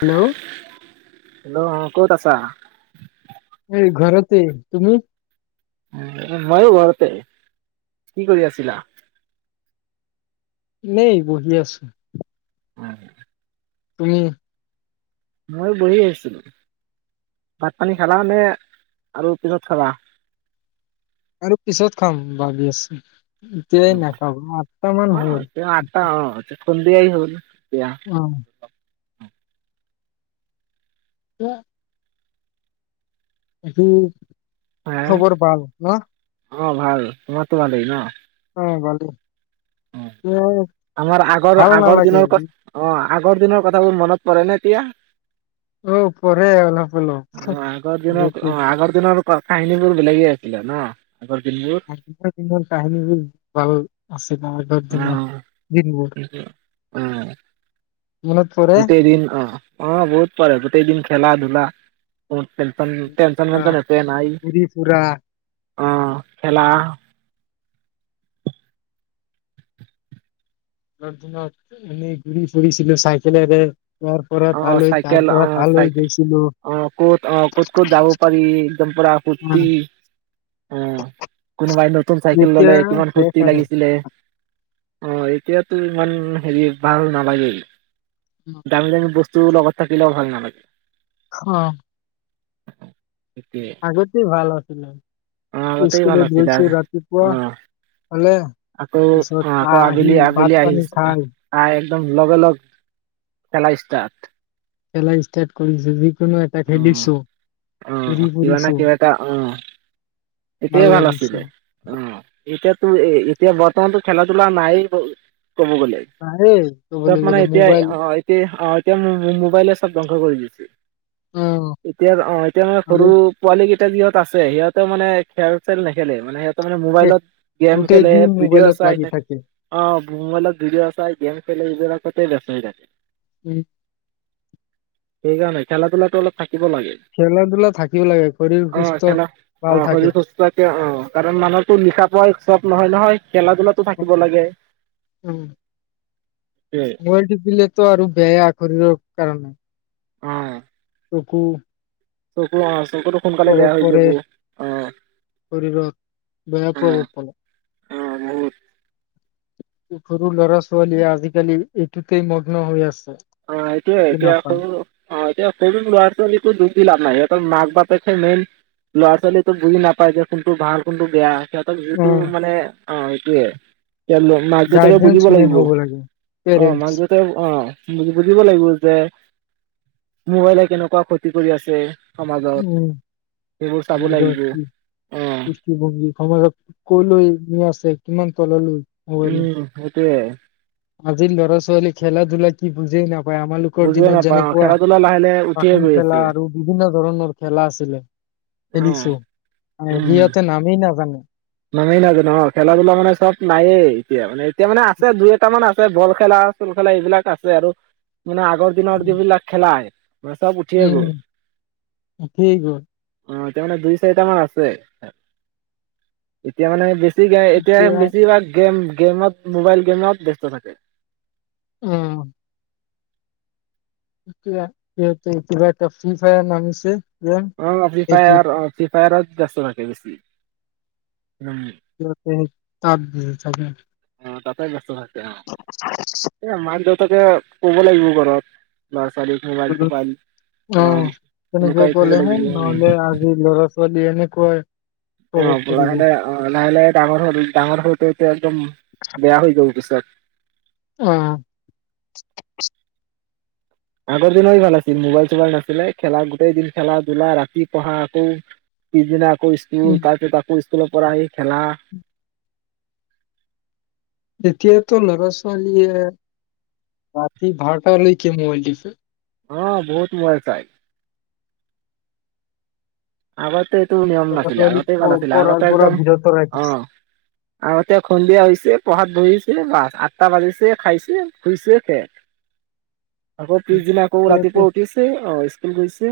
Hello hello অ। ক'ত আছা? এই ঘৰততেই তুমি। উম ময়ো ঘৰতে কি কৰি আছিলা। এনেই বহি আছো। [unintelligible] তুমি। মইও বহি আছিলো। ভাত-পানী খালা নে, আৰু পিছত খাবা? আৰু পিছত খাম ভাবি আছ। তিয়াই নাখাব আঠটা অ মান হ'ল। তেওঁ আঠটা [unintelligible] হ'ল। এতিয়া অহ। ন। উম। হে খবৰ ভাল না। অ', ভাল। তোমাৰতো ভালেই ন? হয়, ভালে। উ আমাৰ ভাল আগৰ-আগৰ নালাগে দিনৰ কথা অ। আগৰ দিনৰ কথাবোৰ মনত পৰে নে এতিয়া। অহ পঢ়ে অলপ অলপ [unintelligible] কাহিনী বোৰ বেলেগে আছিলে ন। আগৰ দিনবোৰ [unintelligible] কাহিনীবোৰ ভাল আছ [unintelligible] দিনৰ দিন বোৰ। উম। গোটেই দিন অ'। অ', বহুত পাৰে গোটেই দিন খেলা-ধূলা। পেনশন পেনচন পুৰা পেনচন এটো নাই। ঘূৰি ফুৰা আহ খেলা দিনত এনেই ঘূৰি ফুৰিছিলো চাইকেলেৰে [inaudible] আহ তালৈ তাৰ চাইকেল পৰা আহ তালৈ চাই গৈছিলো আহ ক'ত আহ ক'ত-ক'ত যাব পাৰি একদম পুৰা অ কুুৰ্তি আহ কোনোবাই নতুন চাইকেল যেতিয়া ললে কিমান শেষ ফুৰ্তি আৰু। লাগিছিলে [inaudible] অ', এতিয়াতো ইমান হেৰি ভাল নালাগে। ডাঙ বস্তু লগত থাকিলেও ভাল নালাগে। হ আগতে ভাল আ [unintelligible] হ আগতে ভাল আছিলে আৰু হ'লে অ-আকৌ পিছত অ-আকৌ আহি ভাত আবেলি-আবেলি আহি পানী খাই [inaudible] একদম লগে লগ খেলা ষ্টাৰ্ট। চলাই ষ্টাৰ্ট কৰিছোঁ। অ-আহ কিবা না ফুৰিছো কিবা এটা আহ এটয়ে ভাল আছিলে অ [inaudible] এতিয়াতো এ এতিয়া বৰ্তমানতো খেলা ধলা নাই [inaudible] ক'ব গ'লে নাহে তাত ক'বলৈ মানে গ'লে এতিয়া মোবাইল অ', এতিয়া অ'। এতিয়া মোবাইলে চব ধ্বংস কৰি দিছে। অ', এতিয়াৰ অ', এতিয়া মানে সৰু আজি পোৱালি কি সিহত আছে সিহঁতে মানে খেল চেল নেখেলে মানে ত তাৰ মানে শেষ মোবাইলত গেম গোটেই খেলে দিন ভিডিঅ' মোবাইলত চাই লাগি থাক থাকে। অ [inaudible] মংগলত ভিডিঅ অ', চাই গেম খেলে এইবিলাকতে বেষ্টো হৈ থাকে। উম [unintelligible] সেই কামে [unintelligible] খেলা ধূাটো অল থ [unintelligible] খেলা-ধূলা থাকিব লাগে শৰীৰ অঁ সুস্থ খেলা অঁ ভাল শৰীৰ থাকে। সুস্থকে অঁ কাৰণ মানুহতো লিখা পাঢ়াই চব নহয় নহয় [inaudible] খেলা-ধূলাটো থাকিব লাগে। উম, মোবাইল টিপিলেটো আৰু বেয়া শৰীৰৰ কাৰ নাই অ [inaudible] ৰুকো [unintelligible] চুকোৱা আ [unintelligible] চকুতো সোনকালে বেয়া হৈ যাব শৰীৰত বেয়া প্ৰভাৱ পৰে। আহ-অ-অ বহুত [inaudible] সৰু ল'ৰা ছোৱালীয়ে আজিকালি এইটোতেই মগ্ন হৈ আছ অ' সেইটোৱে সেইটোৱে এতিয়া সৰু অ এতিয়া সৰু ল'ৰা ছোৱালীকো দুখ দি লাভ নাই ই ত মাক বাপেক সে মেইন ল'ৰা ছোৱালী তো বুজি নাপায় যে কোনটো ভাল কোনটো বেয়া। সিহঁতক যিহেতটো উম মানে অ' সেইটোৱে ইয়াত মাক দেউতাক গাৰ্জেনছ বুজিব মেইন লাগিব হ'ব লাগে। অ পেৰেণ্টছ মাক দেউতাই অ বুজিব লাগিব যে মোবাইলে কেনেকুৱা ক্ষতি কৰি আছে। সমাজত উম সেইবোৰ চাব সমাজত লাগিব ক কি অ সমাতত কলৈ আছে কিমান তললৈ মোবাইলে। উম [inaudible] টোৱে আজিৰ ল'ৰা ছোৱালী খেলা ধূলা কি বুজে নাপ হয় আমাৰালোকৰ বুজিয়ে দিনত নাপাওঁ যেনেকুৱা, খেলা ধূলা লাহে লাহে উঠিয়ে পাকোন গৈ খেলা আছে আৰু বিভিন্ন ধৰণৰ খেলা আছিলে। অ খেলিছোঁ, হয় উম সিহঁতে নামেই নাজানে। নামেই নাজানোঁ অ', খেলা ধূলা মানে চব নায়েই এতিয়া মানে এতিয়া মানে আছে দুই এটা মান আছে, বল খেলা চল খেলা এইবিলাক আছে আৰু। মানে আগৰ দিন উম যিবিলাক খেলাই উম, [unintelligible] অ', এতিয়ামানে দুই চাৰিটা মান আছে। এতিয়া মানে বেছ [unintelligible] এতিয়া বেছিভাগ গেম গেমত মোবাইল গেমত ব্যস্ত থাকে। উম। কিবা সিঁহতে কিবা এটা ফ্ৰী ফায়াৰ নাম আছে। অ', ফ্ৰী ফায়াৰ অ', ফি পেৰত দচনাকে বেছি উম, সিহঁতে [unintelligible] থাকে। অ', তাতে ব্যস্ত [unintelligible] [unintelligible] তাকে ক'ব লাগিব ঘৰত লাষ্ট অ', তেনেকুৱা লুকাই থব ক'লেহ লাগিব ন'হলে আজি ল'ৰা ছোৱালী এনে কয় অ', লাহে লাহে অ', লাহে লাহে ডাঙৰ হ ডাঙৰ [unintelligible] একদম বেয়া হৈ যাব পিছত অ'। আগৰ দিনেই ভাল আছিল, মোবাইল চোবাইল নাছিলে খেলা গোটেই দিন খেলা-ধুলা, ৰাতি পঢ়া আকৌ পিছদিনা আকৌ ইস্কুল উম তাতে আকৌ ইছ স্কুলৰ পৰা আহি খেলা। এতিয়াতো ল'ৰা-ছোৱালীয়ে ৰাতি বাৰটালৈকে মোবাইল টিপে। অ', বহুত মোবাইল চাই। আগতে একো নিয়ম ল'ৰা নাছিলে ছোৱালীক আগতে প ইমান আছিলে পঢ়াৰ আগতে পৰা একদম, বিৰত ৰাখিছে অ', আগতে সন্ধিয়া হৈছে পঢ়াত বহিছে বাছ আঠটা বাজিছে খাইছে, শুইছে সেয়ে। আকৌ পিছদিনা আকৌ এতিয়াতো ৰাতিপুৱা উঠিছে অ', ইছ গৈছে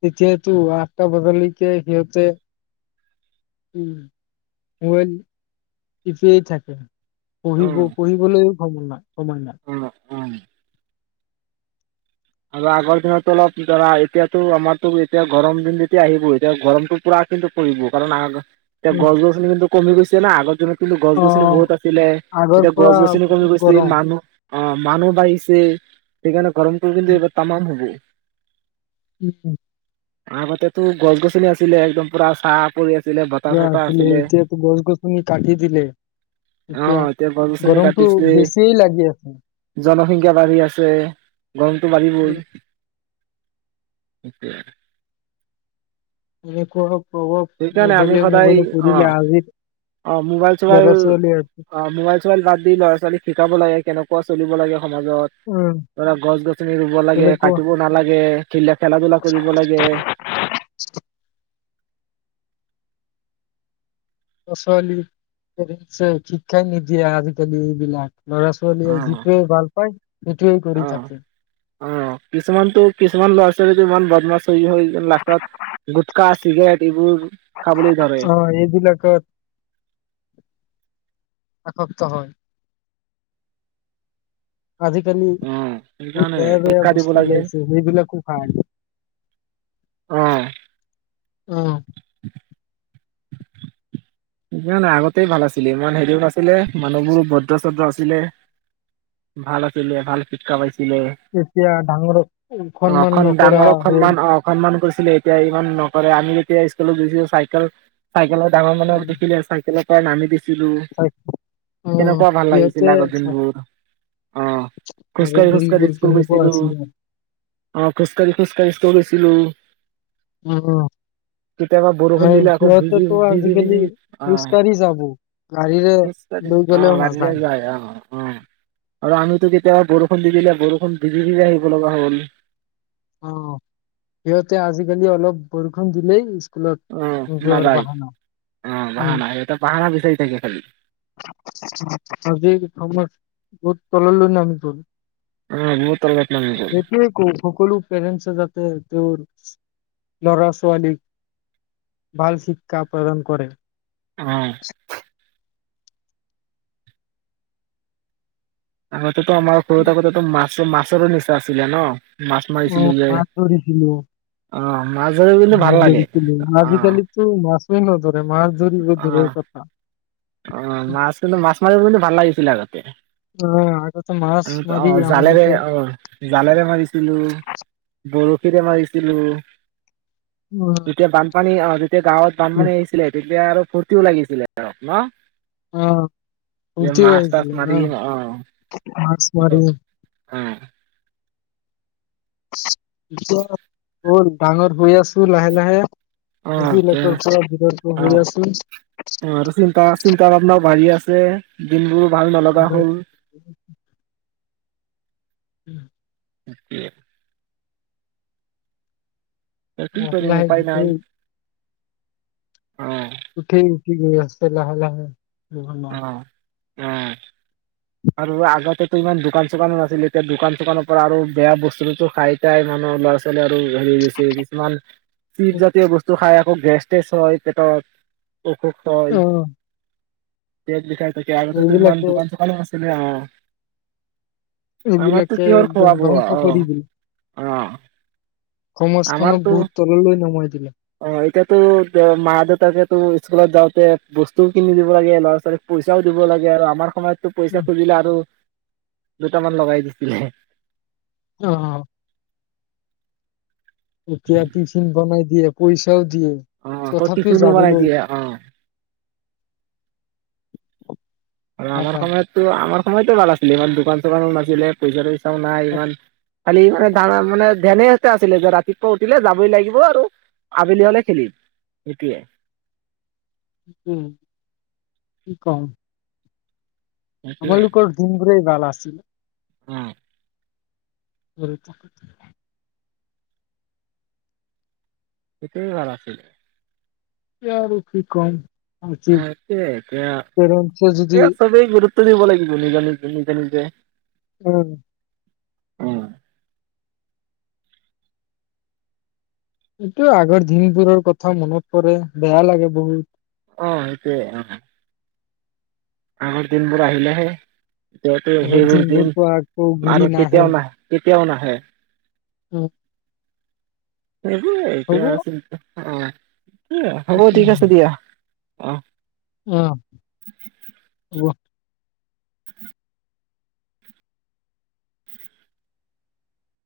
তেতিয়াতো আঠটা বজালৈকে সিহঁতে উম, মোবাইল টিপিয়েই থাকে। পঢ়িব অ' পঢ়িবলৈও সময় নাই। সময় নাই। অম আৰু আগৰ দিনতো অলপ ধৰা এতিয়াতো আমাৰতো এতিয়া গৰম দিন যেতিয়া আহিব এতিয়া গৰমতটো পুৰা কিন্তু পৰিব কাৰণ আগ এয়া অ গছ-গছনি কিন্তু কমি গৈছে না আগৰ দিনত কিন্তু গছ অ গছনি বহুত আছিলে, আগৰ এতিয়া পৰা গছ গছনি কমি বহুত গৈছে গৰম মানুহ অ' মানুহ বাহিছে সেইকাৰনে গৰম [unintelligible] এইবাৰ তামাম হ'ব। উম! আগতেতো গছ-গছনি আছিলে একদম পুৰা চাত পুৰা আছিলে এতিয়াাতো গছ-গছনি কাটি দিলে অ এতিয়া এতিয়া গছ গছনি গৰমটো কাটিছে বেছিয়ে লাগি আছে। জনসংখ্যা বাঢ়ি আছে। গৰমটো উম, বাঢ়িবই। সিটোৱে। [unintelligible] সেইকাৰণে আমি মোবাইলে সদায় মোবাইলে অ পৰিলে আজিৰ অ মোবাইল চোবাইল ল'ৰা ছোৱালী অ মোবাইল চোবাইল বাদ দি ল'ৰা ছোৱালীক শিকাব লাগে। কেনেকুৱা চলিব লাগে। সমাজত উম ধৰা গছ-গছনি ৰুব লাগে তেনেকুৱা কাটিব নালাগে খেল খেলা ধূলা কৰিব লাগে। ল'ৰা-ছোৱালীক পেৰেণ্টছে শিক্ষাই নিদিয়ে আজিকালি এইবিলাক। অ ল'ৰা-ছোৱালীয়ে যিটোৱে ভাল পায় সিটোৱেই কৰি অ থাকে। লীটো ইমান বদমাচ চলি হয় লাষ্টত গুটকা চিগাৰেট এইবোৰ খাবলৈ ধৰে অ' এইবিলাকত [unintelligible] হয়। আজিকালি অ বহুত সেইকাৰণে বেয়া বেয়া শিক্ষা দিব বস্তু লাগে ওলাইছে সেইবিলাকো ভা। অহ। উম। [unintelligible] ই নাই আগতেই ভাল আছিলে ইমান হেৰিয়ো নাছিলে, মানুহবোৰো ভদ্ৰ ছদ্ৰ আছিলে, ভাল আছিলে, ভাল শিক্ষা পাইছিল। এতিয়া ডাঙৰক অ সন্মান নকৰা হ'ল। ছিলে এতিয়া ইমান নকৰে আমি যেতিয়া ইস্কুলত গৈছিলো চাইকেল। চাইকেলৰ ডাঙৰ মানুহ। উম, [unintelligible] চাইকেলৰ পৰা নামি দি। অ', কেনেকুৱা ভাল লাগিছিল সিহঁতে আগৰ দিনবোৰ, অহ আগৰ খোজকাঢ়ি খোজকাঢ়ি দিনবোৰ ইস্কুল কেনেকুৱা গৈছিলো। আছিলে। অ' খোজকাঢ়ি খোজকাঢ়ি ইস্কুল গৈছিলো। উ কেতিয়াবা বৰষুণ আৰু দিলে আকৌ ভিজি সিহঁতেতো ভিজি ভিজি আজিকালি। [unintelligible] খোজকাঢ়ি যাব। গাড়ীৰে যায় লৈ গলেও নাযায়। অ-অ আৰু আমি। কেতিয়াবা বৰষুণ দি দিলে বৰষুণ ভিজি ভিজি আহিব লগা হ'ল। অ', সিহঁতে আজিকালি অলপ বৰষুণ দিলেই অ [unintelligible] জৰ নাযায় বাহানা অ উম বাহানা এটা বাহানা বিচাৰি থাকে খালি [inaudible] বহুত তললৈ নামি গ'ল। অ', বহুত তলত নামি গ'ল। পেৰেণ্টছে যাতে তেওঁৰ ল'ৰা ছোৱালীক ভাল শিক্ষা প্ৰদান কৰে। অ'। [unintelligible] ত আমাৰ সৰু থাকোঁতে মাছো-মাছো নিছো আছিলে ন? মাছ মাৰিছিলো অ', যে মাছ ধৰিছিলো। অ'। মাছ ধৰি কিন্তু ভাল লাগে ধৰিছিলো অ আজিকালিতো মাছেই নধৰে মাছ ধৰি অ দূৰৰ কথা। অ', মাছ কিন্তু মাছ মাৰি কিন্তু ভাল লাগিছিলে আগতে অ', জালেৰে অ', জালেৰে মাৰিছিলো, বৰশীৰে মাৰি ছিলো যেতিয়া বানপানী অহ যেতিয়া গাঁৱত বানপানী আহিছিলে তেতিয়া আৰু ফূুৰ্তিও লাগিছিলে ন। যে মাছ তাছ মাৰিম অ অ [unintelligible] অ '। [inaudible] [unintelligible] ডাঙৰ গৈয়াছ অ দে পৰা বিৰত অ হৈ আছো অ আৰু চিন্তা চিন্তা ভাবনা ও বাঢ়ি আছে দে দিনবোৰ ভাল নলগা লাহে হল। [inaudible] [inaudible] কি কৰিম উপায় নাই [unintelligible] অ', উঠেই কি গৈ আছে লাহে লাহে [unintelligible] অ', অ আৰু আগতেতো ইমান দোকান চোকানো নাছিলে এতিয়া দোকান চোকানৰ পৰা আৰু বেয়া বস্তু চস্তু খাই এতিয়া মানুহ ল'ৰা ছোৱালী [unintelligible] কিছুমান চিপ জাতীয় বস্তু খায় আকৌ গেছ টেছ হয় পেটত, অ [unintelligible] দেট বিঠাই তাকে আগতো ইমান এইবিলাকে দোকান চোকানো না এনে অ'। আমাৰতো এইবিলাকে কিহৰ একদম খোৱা বোৱা! ধ্বংস অহ, কৰি দিলে অহ, সমাজখনক আমাৰতো বহুত তললৈ নমাই দিলে অ', এতিয়াতো দে মা দেউতাকেতো স্কুলত যাওঁতে বস্তুও কিনি দিব লাগে। ল'ৰা ছোৱালীক পইচাও দিব লাগে আৰু আমাৰ সময়ত টো পইচা খুজিলে আৰু দুটামান লগাই দিছিলে। অ' এতিয়া টিফিন বনাই দিয়ে [unintelligible] অ', প্ৰতি তথাপিও শনিবাৰে যাবলৈ দিয়ে, অ'। আমাৰ নাযায় সময়তো আমাৰ সময়তো ভাল আছিলে ইমান দোকান চোকানো নাছিলে পইচাটো নাই ইমান খালি মানে তামানে [unintelligible] আছিলে যে ৰাতিপুৱা উঠিলে যাবই লাগিব আৰু আবেলি হলে খেলিম হেটোয়ে উম, কি কওঁ? আমাৰ সেইটোৱে লোকৰ হু [unintelligible] ভাল আছিল ও [unintelligible] সেতুয়েই ভাল আছিল এতিয়া আৰু কি কম। আজি এতিয়া এতিয়া পেৰেণ্টছে যদি এয়া সবেই গুৰু, দিব লাগিব নিজা নিজে নিজে নিজে উ! উ! এইটো আগৰ দিনবোৰৰ কথা মনত পৰে বেয়া লাগে বহুত, অ এইটোয়ে অ' আগৰ দিনবোৰ আহিলেহে এতেটো আগৰ হেইবোৰ দিন দিনবোৰতো আকৌ ঘূৰি আৰু কেতিয়াও নাহে কে? কিয় নাহে, উম! সেইবোৰেই এতিয়া হ'ব আছিল ত অ' হ'ব ঠিক আছে দিয়া। অ' উম [unintelligible]